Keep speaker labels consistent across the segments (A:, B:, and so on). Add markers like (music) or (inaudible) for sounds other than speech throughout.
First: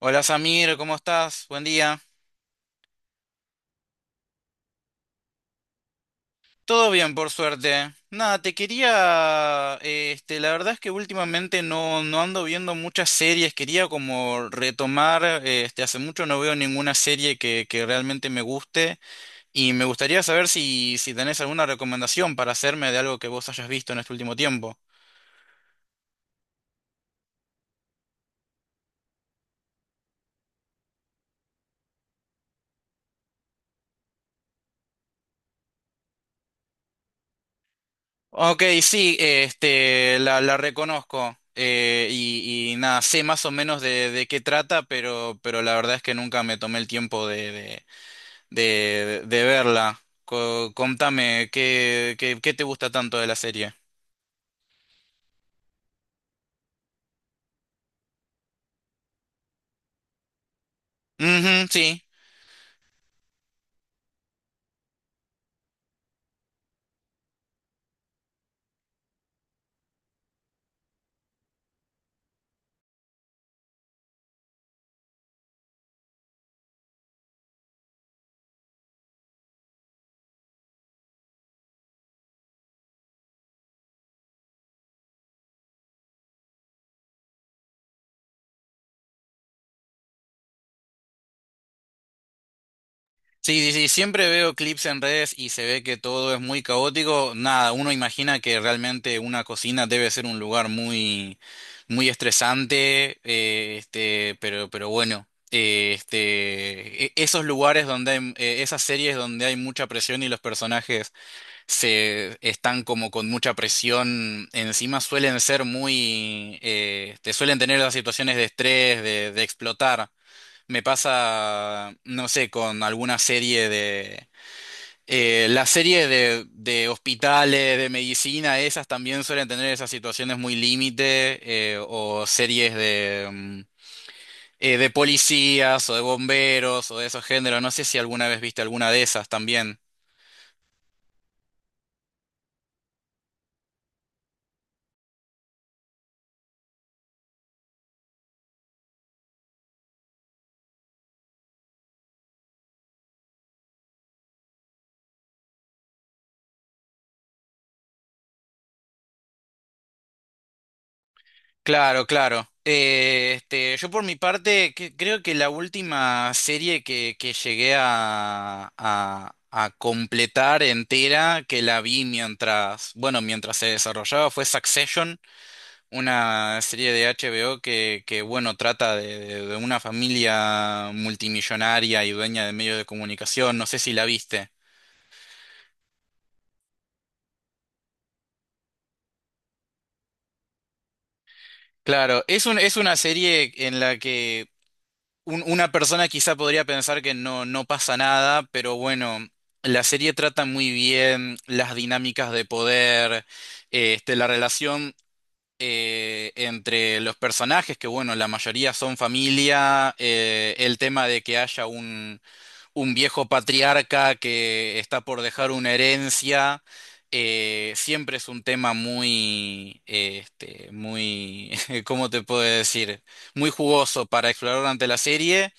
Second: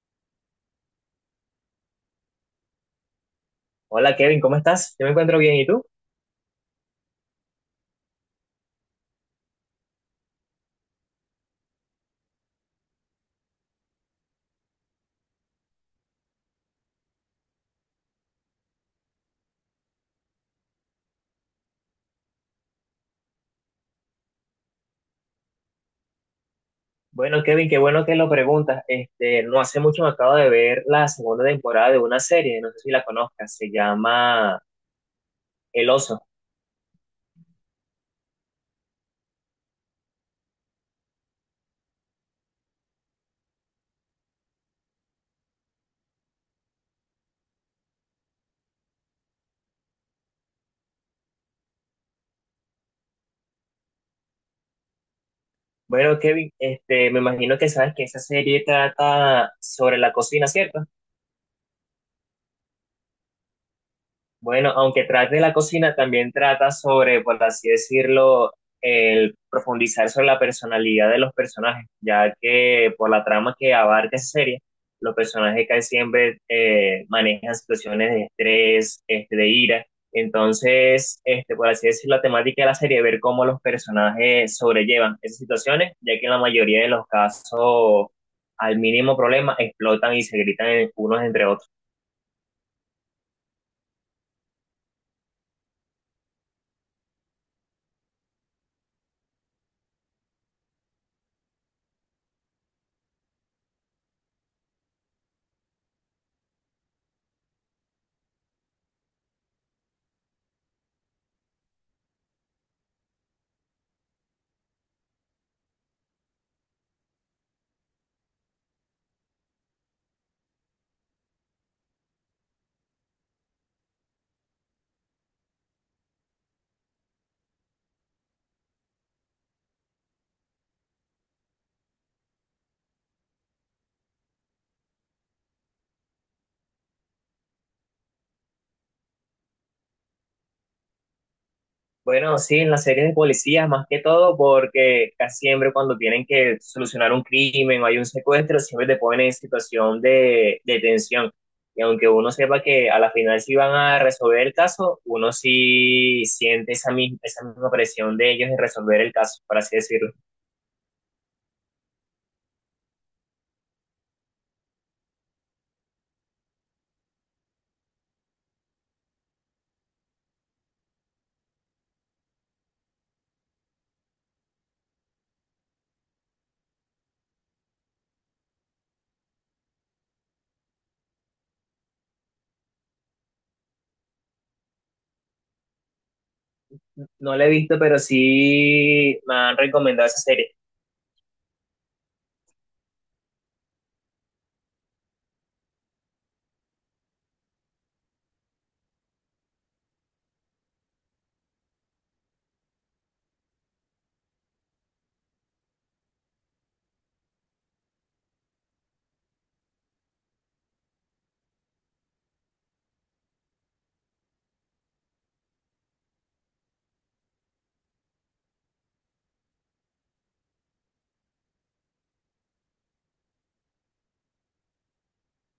A: Hola Samir, ¿cómo estás? Buen día.
B: Hola Kevin, ¿cómo estás? Yo me encuentro bien, ¿y tú?
A: Todo bien, por suerte. Nada, te quería, la verdad es que últimamente no ando viendo muchas series, quería como retomar, hace mucho no veo ninguna serie que realmente me guste y me gustaría saber si tenés alguna recomendación para hacerme de algo que vos hayas visto en este último tiempo.
B: Bueno, Kevin, qué bueno que lo preguntas. No hace mucho me acabo de ver la segunda temporada de una serie, no sé si la conozcas, se llama El Oso.
A: Ok, sí, la reconozco. Y nada, sé más o menos de qué trata, pero la verdad es que nunca me tomé el tiempo de verla. Contame, ¿ qué te gusta tanto de la serie?
B: Bueno, Kevin, me imagino que sabes que esa serie trata sobre la cocina, ¿cierto?
A: Ujú, sí.
B: Bueno, aunque trate la cocina, también trata sobre, por así decirlo, el profundizar sobre la personalidad de los personajes, ya que por la trama que abarca esa serie, los personajes casi siempre manejan situaciones de estrés, de ira. Entonces, por así decirlo, la temática de la serie es ver cómo los personajes sobrellevan esas situaciones, ya que en la mayoría de los casos, al mínimo problema, explotan y se gritan unos entre otros.
A: Sí, siempre veo clips en redes y se ve que todo es muy caótico. Nada, uno imagina que realmente una cocina debe ser un lugar muy estresante, pero bueno, esos lugares donde hay, esas series donde hay mucha presión y los personajes se están como con mucha presión encima, suelen ser muy, te suelen tener las situaciones de estrés, de explotar. Me pasa, no sé, con alguna serie de... la serie de hospitales, de medicina, esas también suelen tener esas situaciones muy límite, o series de, de policías o de bomberos o de esos géneros. No sé si alguna vez viste alguna de esas también.
B: Bueno, sí, en las series de policías más que todo, porque casi siempre cuando tienen que solucionar un crimen o hay un secuestro, siempre te ponen en situación de tensión. Y aunque uno sepa que a la final sí van a resolver el caso, uno sí siente esa misma presión de ellos en resolver el caso, por así decirlo.
A: Claro, claro. Yo por mi parte creo que la última serie que llegué a completar entera, que la vi mientras, bueno, mientras se desarrollaba, fue Succession, una serie de HBO que bueno, trata de, de una familia multimillonaria y dueña de medios de comunicación. No sé si la viste.
B: No la he visto, pero sí me han recomendado esa serie.
A: Claro, es un, es una serie en la que una persona quizá podría pensar que no, no pasa nada, pero bueno, la serie trata muy bien las dinámicas de poder, la relación entre los personajes, que bueno, la mayoría son familia, el tema de que haya un viejo patriarca que está por dejar una herencia. Siempre es un tema muy, muy, (laughs) ¿cómo te puedo decir? Muy jugoso para explorar durante la serie.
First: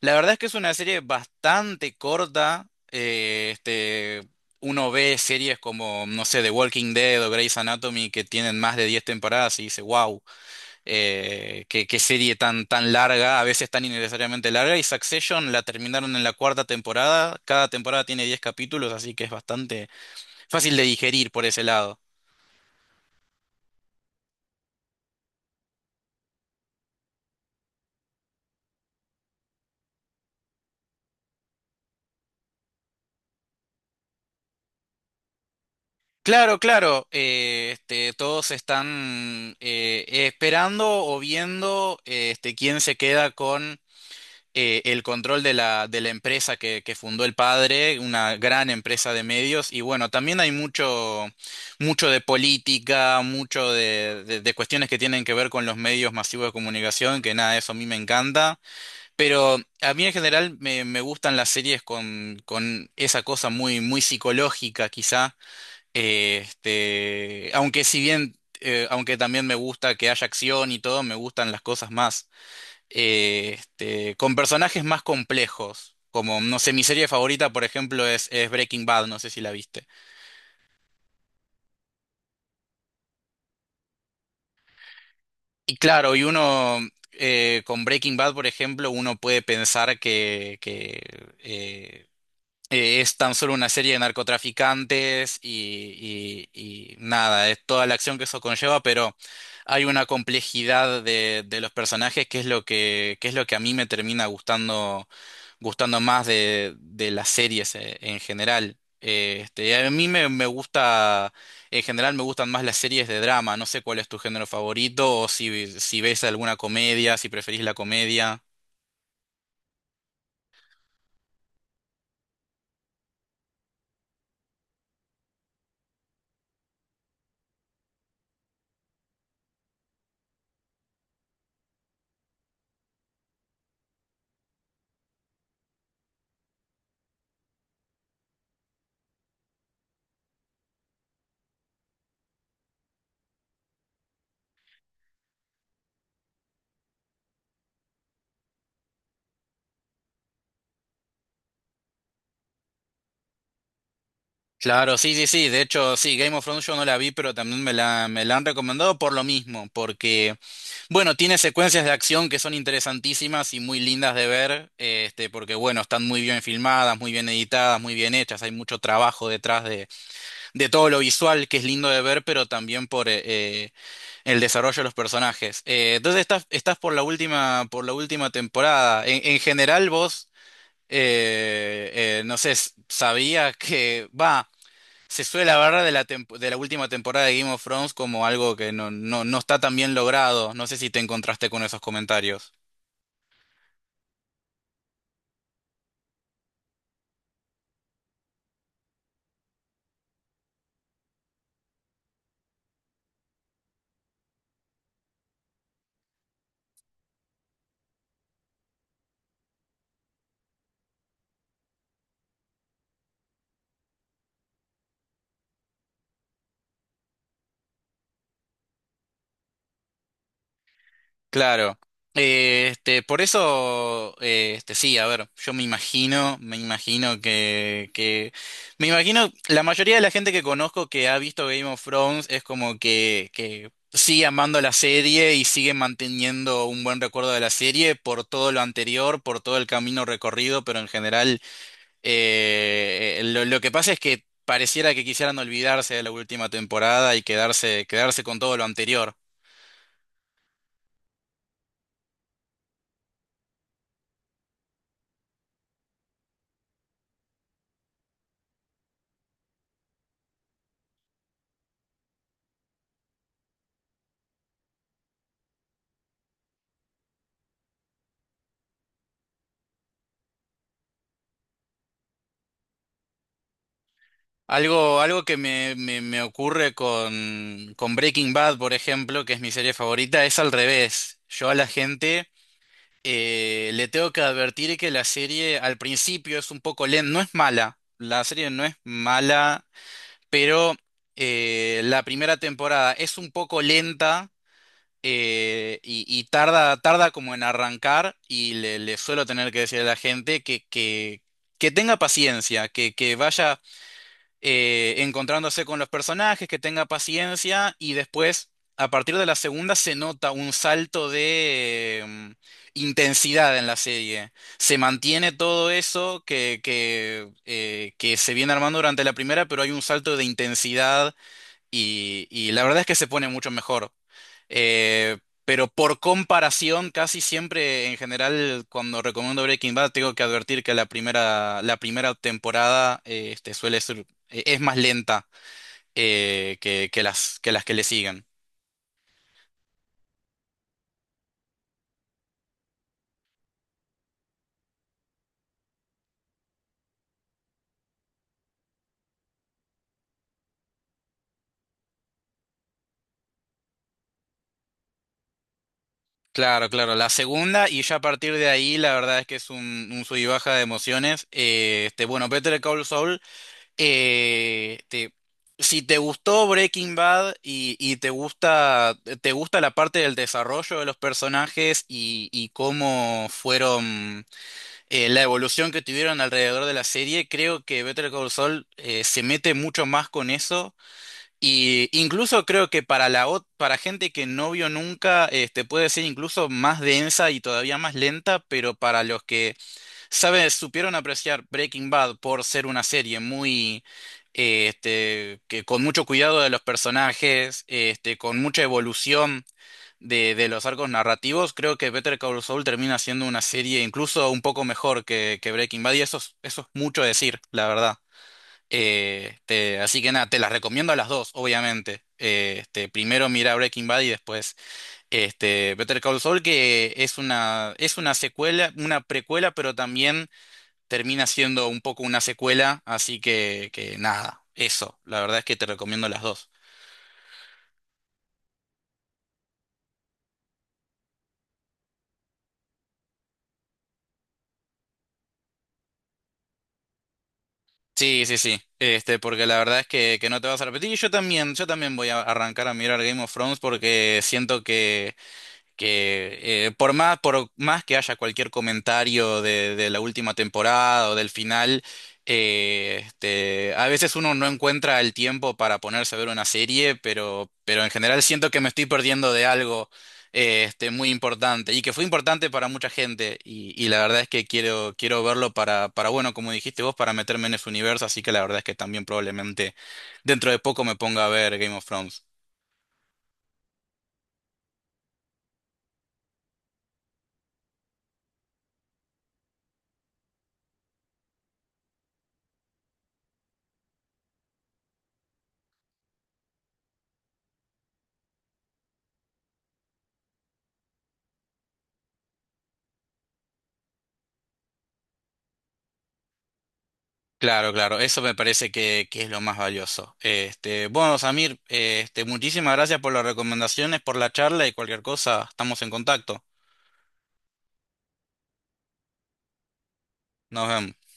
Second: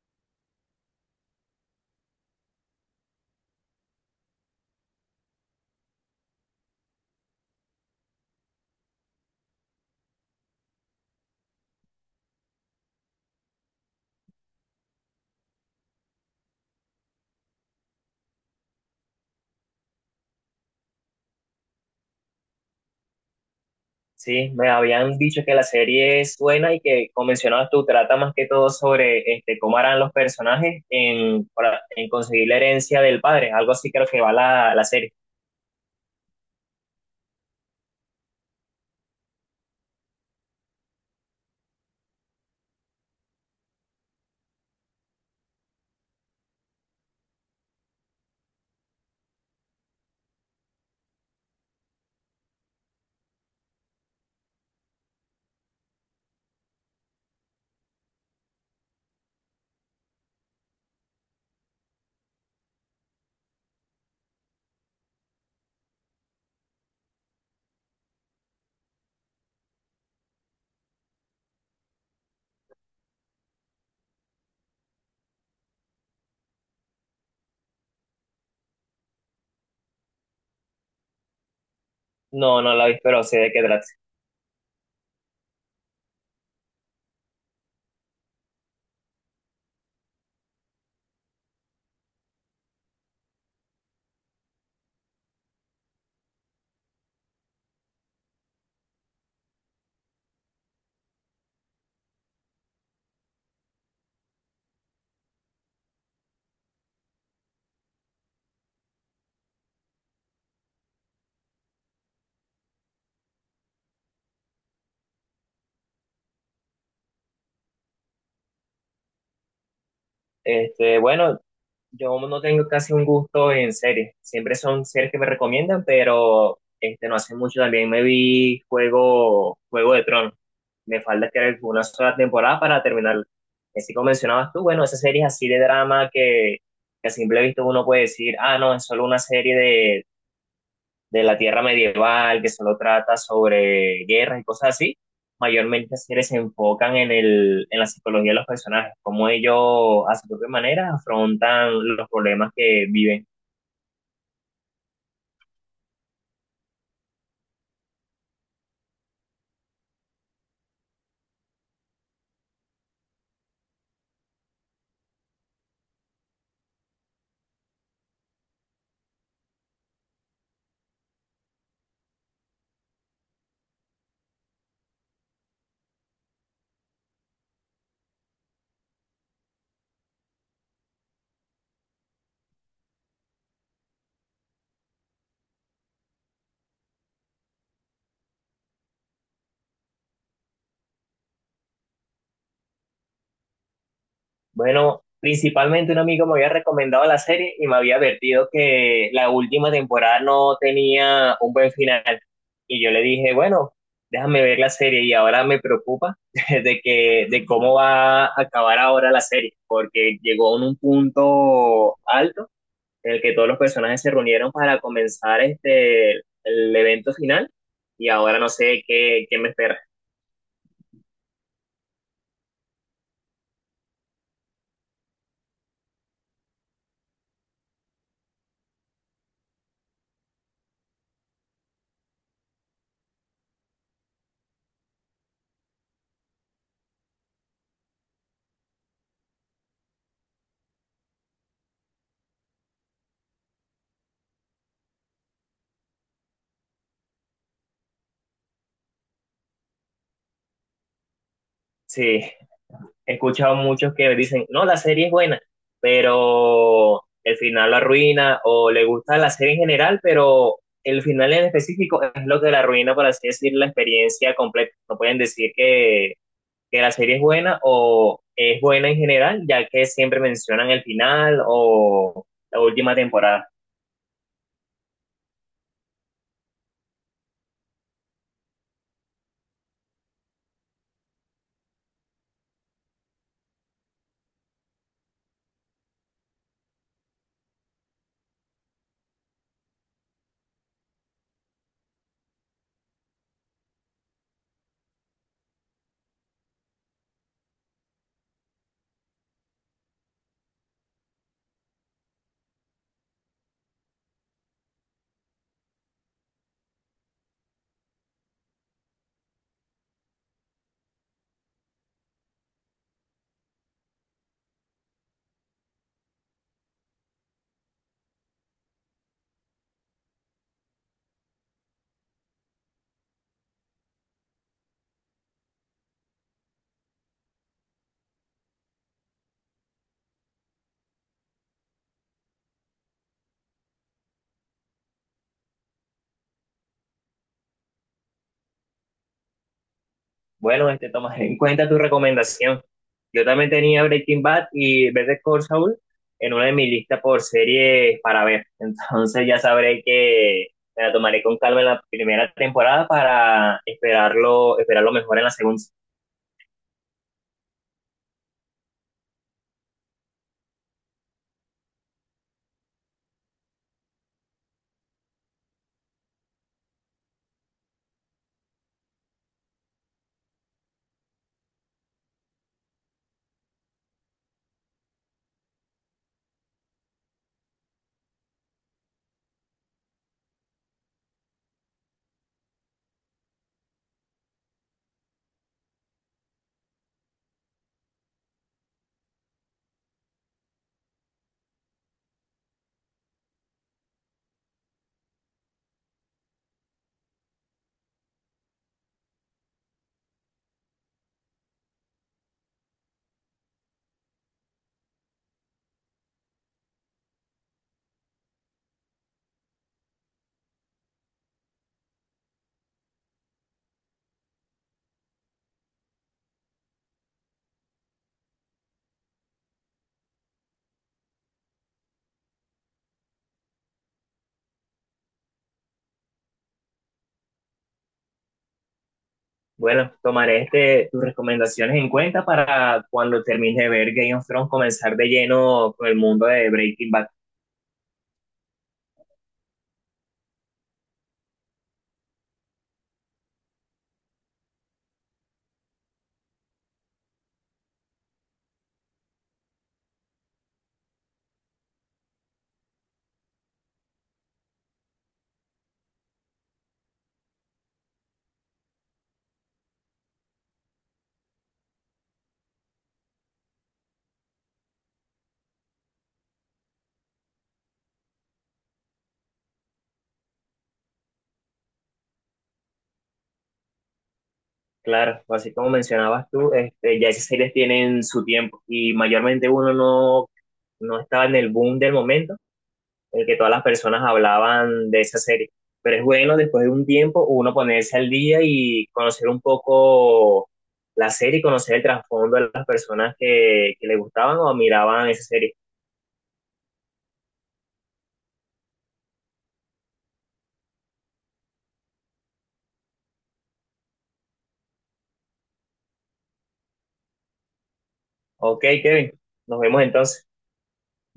A: La verdad es que es una serie bastante corta. Uno ve series como, no sé, The Walking Dead o Grey's Anatomy que tienen más de 10 temporadas y dice, wow, qué serie tan larga, a veces tan innecesariamente larga. Y Succession la terminaron en la cuarta temporada. Cada temporada tiene 10 capítulos, así que es bastante fácil de digerir por ese lado.
B: Sí, me habían dicho que la serie es buena y que, como mencionabas tú, trata más que todo sobre cómo harán los personajes en, en conseguir la herencia del padre. Algo así creo que va la serie.
A: Claro, claro, todos están esperando o viendo quién se queda con el control de la empresa que fundó el padre, una gran empresa de medios, y bueno, también hay mucho, mucho de política, mucho de, de cuestiones que tienen que ver con los medios masivos de comunicación, que nada, eso a mí me encanta, pero a mí en general me, me gustan las series con esa cosa muy, muy psicológica quizá, aunque si bien... aunque también me gusta que haya acción y todo, me gustan las cosas más con personajes más complejos. Como, no sé, mi serie favorita, por ejemplo, es Breaking Bad, no sé si la viste.
B: No, no la vi, pero sé de qué trata.
A: Y claro, y uno, con Breaking Bad, por ejemplo, uno puede pensar que, eh, es tan solo una serie de narcotraficantes y, y nada, es toda la acción que eso conlleva, pero hay una complejidad de los personajes que es lo que es lo que a mí me termina gustando, gustando más de las series en general. A mí me, me gusta, en general me gustan más las series de drama. No sé cuál es tu género favorito o si, si ves alguna comedia, si preferís la comedia.
B: Este, bueno, yo no tengo casi un gusto en series. Siempre son series que me recomiendan, pero no hace mucho también me vi Juego de Tronos. Me falta que una sola temporada para terminar. Así como mencionabas tú, bueno, esas series así de drama que a simple vista uno puede decir, ah, no, es solo una serie de la tierra medieval, que solo trata sobre guerras y cosas así, mayormente series se enfocan en en la psicología de los personajes, cómo ellos a su propia manera afrontan los problemas que viven.
A: Claro, sí, sí, sí. De hecho, sí, Game of Thrones yo no la vi, pero también me la han recomendado por lo mismo, porque, bueno, tiene secuencias de acción que son interesantísimas y muy lindas de ver, porque, bueno, están muy bien filmadas, muy bien editadas, muy bien hechas, hay mucho trabajo detrás de todo lo visual que es lindo de ver, pero también por el desarrollo de los personajes. Entonces estás por la última temporada. En general, vos, no sé, sabías que va. Se suele hablar de la, de la última temporada de Game of Thrones como algo que no está tan bien logrado. No sé si te encontraste con esos comentarios.
B: Bueno, principalmente un amigo me había recomendado la serie y me había advertido que la última temporada no tenía un buen final. Y yo le dije, bueno, déjame ver la serie y ahora me preocupa (laughs) de que, de cómo va a acabar ahora la serie, porque llegó en un punto alto en el que todos los personajes se reunieron para comenzar el evento final y ahora no sé qué, qué me espera.
A: Claro. Por eso, sí, a ver, yo me imagino, me imagino me imagino, la mayoría de la gente que conozco que ha visto Game of Thrones es como que sigue amando la serie y sigue manteniendo un buen recuerdo de la serie por todo lo anterior, por todo el camino recorrido, pero en general, lo que pasa es que pareciera que quisieran olvidarse de la última temporada y quedarse, quedarse con todo lo anterior.
B: Sí. He escuchado muchos que dicen, no, la serie es buena, pero el final la arruina, o le gusta la serie en general, pero el final en específico es lo que la arruina, por así decir, la experiencia completa. No pueden decir que la serie es buena o es buena en general, ya que siempre mencionan el final o la última temporada.
A: Algo, algo que me ocurre con Breaking Bad, por ejemplo, que es mi serie favorita, es al revés. Yo a la gente le tengo que advertir que la serie al principio es un poco lenta, no es mala, la serie no es mala, pero la primera temporada es un poco lenta y tarda, tarda como en arrancar y le suelo tener que decir a la gente que tenga paciencia, que vaya encontrándose con los personajes, que tenga paciencia y después, a partir de la segunda, se nota un salto de intensidad en la serie. Se mantiene todo eso que se viene armando durante la primera, pero hay un salto de intensidad y la verdad es que se pone mucho mejor. Eh, pero por comparación, casi siempre en general, cuando recomiendo Breaking Bad, tengo que advertir que la primera temporada suele ser, es más lenta que que las que le siguen.
B: Bueno, tomaré (laughs) en cuenta tu recomendación. Yo también tenía Breaking Bad y Better Call Saul en una de mis listas por series para ver. (laughs) Entonces ya sabré que me la tomaré con calma en la primera temporada para esperarlo, esperarlo mejor en la segunda.
A: Claro, claro, la segunda y ya a partir de ahí la verdad es que es un sub y baja de emociones. Bueno, Better Call Saul eh, te- si te gustó Breaking Bad y te gusta la parte del desarrollo de los personajes y cómo fueron, la evolución que tuvieron alrededor de la serie, creo que Better Call Saul se mete mucho más con eso. Y incluso creo que para la para gente que no vio nunca, este, puede ser incluso más densa y todavía más lenta, pero para los que ¿Sabes? Supieron apreciar Breaking Bad por ser una serie muy, que con mucho cuidado de los personajes, este, con mucha evolución de los arcos narrativos. Creo que Better Call Saul termina siendo una serie incluso un poco mejor que Breaking Bad y eso es mucho decir, la verdad. Así que nada, te las recomiendo a las dos, obviamente. Primero mira Breaking Bad y después este, Better Call Saul, que es una secuela, una precuela, pero también termina siendo un poco una secuela, así que nada, eso, la verdad es que te recomiendo las dos.
B: Bueno, tomaré tus recomendaciones en cuenta para cuando termine de ver Game of Thrones comenzar de lleno con el mundo de Breaking Bad.
A: Sí, sí, sí, este, porque la verdad es que no te vas a repetir y yo también voy a arrancar a mirar Game of Thrones porque siento que por más que haya cualquier comentario de la última temporada o del final, a veces uno no encuentra el tiempo para ponerse a ver una serie, pero en general siento que me estoy perdiendo de algo muy importante y que fue importante para mucha gente y la verdad es que quiero, quiero verlo para, bueno, como dijiste vos, para meterme en ese universo, así que la verdad es que también probablemente dentro de poco me ponga a ver Game of Thrones.
B: Claro, pues así como mencionabas tú, ya esas series tienen su tiempo y mayormente uno no, no estaba en el boom del momento en el que todas las personas hablaban de esa serie. Pero es bueno después de un tiempo uno ponerse al día y conocer un poco la serie y conocer el trasfondo de las personas que le gustaban o miraban esa serie.
A: Claro, claro, eso me parece que es lo más valioso. Este, bueno, Samir, este, muchísimas gracias por las recomendaciones, por la charla y cualquier cosa, estamos en contacto.
B: Ok, Kevin, nos vemos entonces.
A: Nos vemos.